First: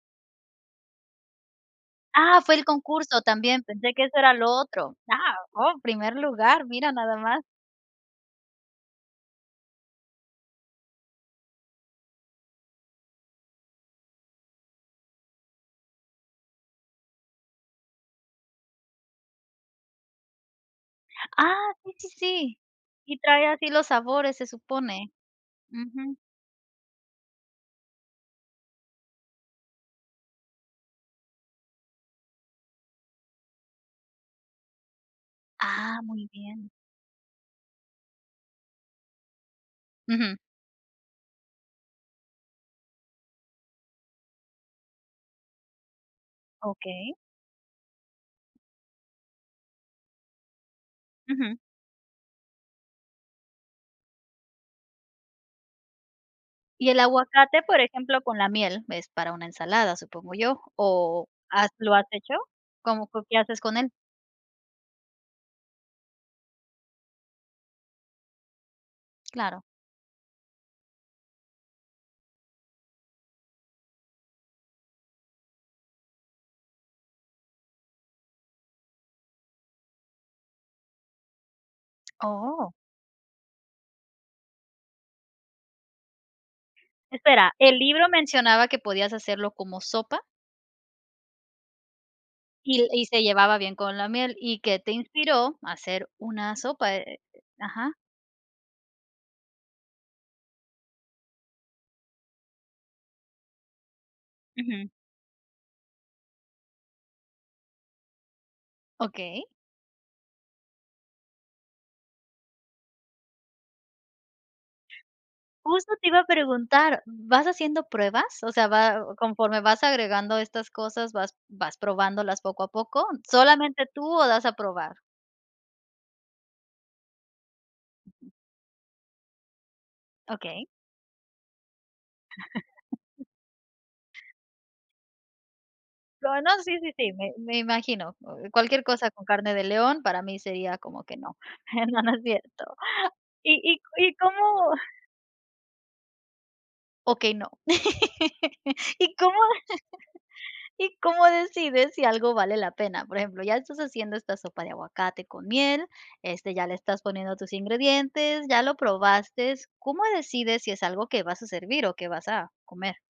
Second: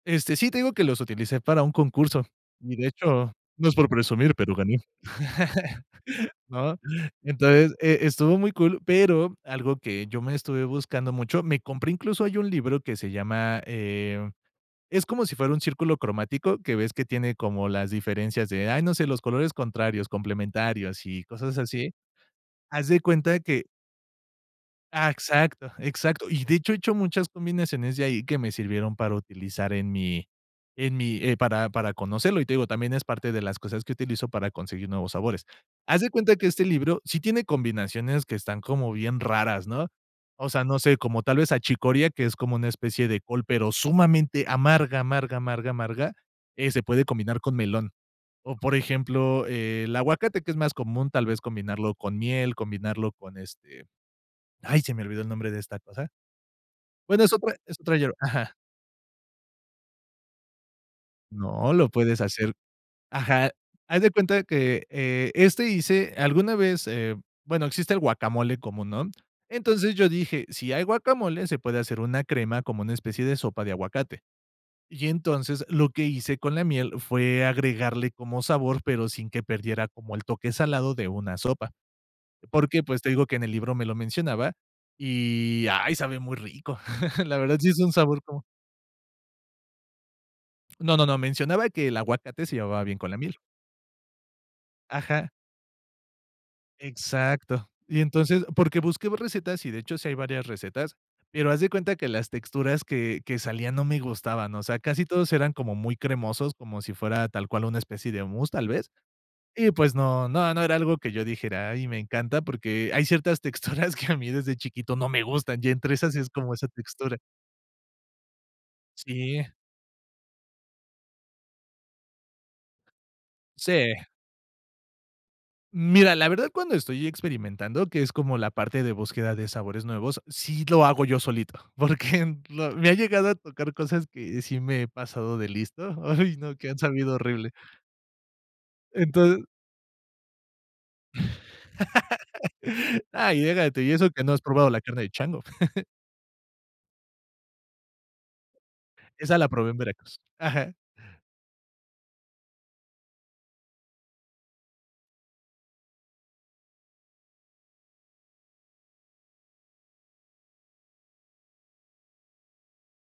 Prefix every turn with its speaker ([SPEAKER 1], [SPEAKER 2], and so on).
[SPEAKER 1] Este, sí, te digo que los utilicé para un concurso,
[SPEAKER 2] ¡Ah, fue el
[SPEAKER 1] y de
[SPEAKER 2] concurso
[SPEAKER 1] hecho,
[SPEAKER 2] también!,
[SPEAKER 1] no es por
[SPEAKER 2] pensé que eso
[SPEAKER 1] presumir,
[SPEAKER 2] era lo
[SPEAKER 1] pero gané,
[SPEAKER 2] otro. ¡Ah, oh, primer lugar!,
[SPEAKER 1] ¿no?
[SPEAKER 2] mira, nada más.
[SPEAKER 1] Entonces, eh, estuvo muy cool, pero algo que yo me estuve buscando mucho, me compré incluso ahí un libro que se llama, eh, es como si fuera un círculo cromático, que ves que tiene como las diferencias de, ¡ay, no sé!, los colores contrarios, complementarios, sí,
[SPEAKER 2] Ah,
[SPEAKER 1] cosas así,
[SPEAKER 2] sí, sí, sí,
[SPEAKER 1] haz de
[SPEAKER 2] y
[SPEAKER 1] cuenta
[SPEAKER 2] trae
[SPEAKER 1] que
[SPEAKER 2] así los sabores, se
[SPEAKER 1] Ah,
[SPEAKER 2] supone,
[SPEAKER 1] exacto,
[SPEAKER 2] ujú.
[SPEAKER 1] exacto. Y, de hecho, he hecho muchas combinaciones de ahí que me sirvieron para utilizar en mi en mi, eh, para para conocerlo y, te digo, también es parte de las cosas que utilizo para conseguir nuevos sabores.
[SPEAKER 2] Ah,
[SPEAKER 1] Haz de
[SPEAKER 2] muy
[SPEAKER 1] cuenta que este
[SPEAKER 2] bien.
[SPEAKER 1] libro sí tiene combinaciones que están como bien raras, ¿no?
[SPEAKER 2] Ujú.
[SPEAKER 1] O sea, no sé, como tal vez achicoria, que es como una especie de col, pero sumamente amarga, amarga, amarga, amarga, eh, se puede
[SPEAKER 2] Okey.
[SPEAKER 1] combinar con melón o, por ejemplo, el aguacate, que es más común, tal vez
[SPEAKER 2] Ujú.
[SPEAKER 1] combinarlo con miel, combinarlo con, este, ¡ay!, se me olvidó el nombre de esta cosa
[SPEAKER 2] Y el
[SPEAKER 1] bueno, es otra
[SPEAKER 2] aguacate,
[SPEAKER 1] es
[SPEAKER 2] por
[SPEAKER 1] otra yerb
[SPEAKER 2] ejemplo, con la
[SPEAKER 1] Ajá.
[SPEAKER 2] miel, es para una ensalada, supongo yo, o has
[SPEAKER 1] No, lo
[SPEAKER 2] ¿lo has
[SPEAKER 1] puedes
[SPEAKER 2] hecho?
[SPEAKER 1] hacer
[SPEAKER 2] ¿Cómo, co qué
[SPEAKER 1] Ajá,
[SPEAKER 2] haces con él?
[SPEAKER 1] haz de cuenta que, eh, este hice alguna vez, eh, bueno, existe guacamole común, ¿no?,
[SPEAKER 2] Claro.
[SPEAKER 1] entonces, yo dije: "Si hay guacamole, se puede hacer una crema como una especie de sopa de aguacate". Y entonces, lo que hice con la miel fue agregarle como sabor, pero sin que perdiera como el toque salado de una sopa,
[SPEAKER 2] ¡Oh!
[SPEAKER 1] porque, pues, te digo que en el libro me lo mencionaba y, ¡ay, sabe muy rico!, la
[SPEAKER 2] Espera,
[SPEAKER 1] verdad, sí es
[SPEAKER 2] ¿el
[SPEAKER 1] un
[SPEAKER 2] libro
[SPEAKER 1] sabor como
[SPEAKER 2] mencionaba que podías hacerlo como sopa?
[SPEAKER 1] No, no, no, mencionaba que el aguacate se
[SPEAKER 2] Y
[SPEAKER 1] llevaba
[SPEAKER 2] l
[SPEAKER 1] bien
[SPEAKER 2] y
[SPEAKER 1] con la
[SPEAKER 2] se
[SPEAKER 1] miel.
[SPEAKER 2] llevaba bien con la miel, ¿y que te
[SPEAKER 1] Ajá.
[SPEAKER 2] inspiró a hacer una sopa?, eh, eh
[SPEAKER 1] Exacto,
[SPEAKER 2] ajá.
[SPEAKER 1] y entonces, porque busqué recetas y, de hecho, sí hay varias recetas, pero haz de cuenta que las texturas que que salía no me gustaban, o sea,
[SPEAKER 2] Ujú.
[SPEAKER 1] casi todos eran como muy cremosos, como si fuera tal cual una especie de mousse tal vez,
[SPEAKER 2] Okey.
[SPEAKER 1] y pues no, no, no era algo que yo dijera: "Ay, me encanta", porque hay ciertas texturas que a mí desde chiquito no me gustan, y
[SPEAKER 2] Justo
[SPEAKER 1] entre
[SPEAKER 2] te
[SPEAKER 1] esas
[SPEAKER 2] iba a
[SPEAKER 1] es como esa
[SPEAKER 2] preguntar,
[SPEAKER 1] textura.
[SPEAKER 2] ¿vas haciendo pruebas? O sea, va,
[SPEAKER 1] Sí.
[SPEAKER 2] conforme vas agregando estas cosas, vas vas probándolas poco a poco, ¿solamente
[SPEAKER 1] Sí.
[SPEAKER 2] tú o das a probar?
[SPEAKER 1] Mira, la verdad, cuando estoy experimentando, que es como la parte de búsqueda de sabores nuevos,
[SPEAKER 2] Okey.
[SPEAKER 1] sí lo hago yo solito, porque lo me ha llegado a tocar cosas que sí me he pasado de listo, ay,
[SPEAKER 2] No no,
[SPEAKER 1] no, que
[SPEAKER 2] sí,
[SPEAKER 1] han
[SPEAKER 2] sí, sí,
[SPEAKER 1] sabido
[SPEAKER 2] me
[SPEAKER 1] horrible.
[SPEAKER 2] me imagino, o cualquier cosa con
[SPEAKER 1] Entonces.
[SPEAKER 2] carne de león para mí sería como que no, eh, no, no es cierto,
[SPEAKER 1] Ah, y
[SPEAKER 2] ¿y
[SPEAKER 1] llégate, y
[SPEAKER 2] y
[SPEAKER 1] eso
[SPEAKER 2] y
[SPEAKER 1] que no
[SPEAKER 2] cómo-?
[SPEAKER 1] has probado la carne de chango.
[SPEAKER 2] Okey, no, ¿y cómo
[SPEAKER 1] Esa la probé en Veracruz Ajá.
[SPEAKER 2] y cómo decides si algo vale la pena?, por ejemplo, ya estás haciendo esta sopa de aguacate con miel, este, ya le estás poniendo tus ingredientes, ya lo probaste, ¿cómo decides si es algo que vas a servir o que vas a comer?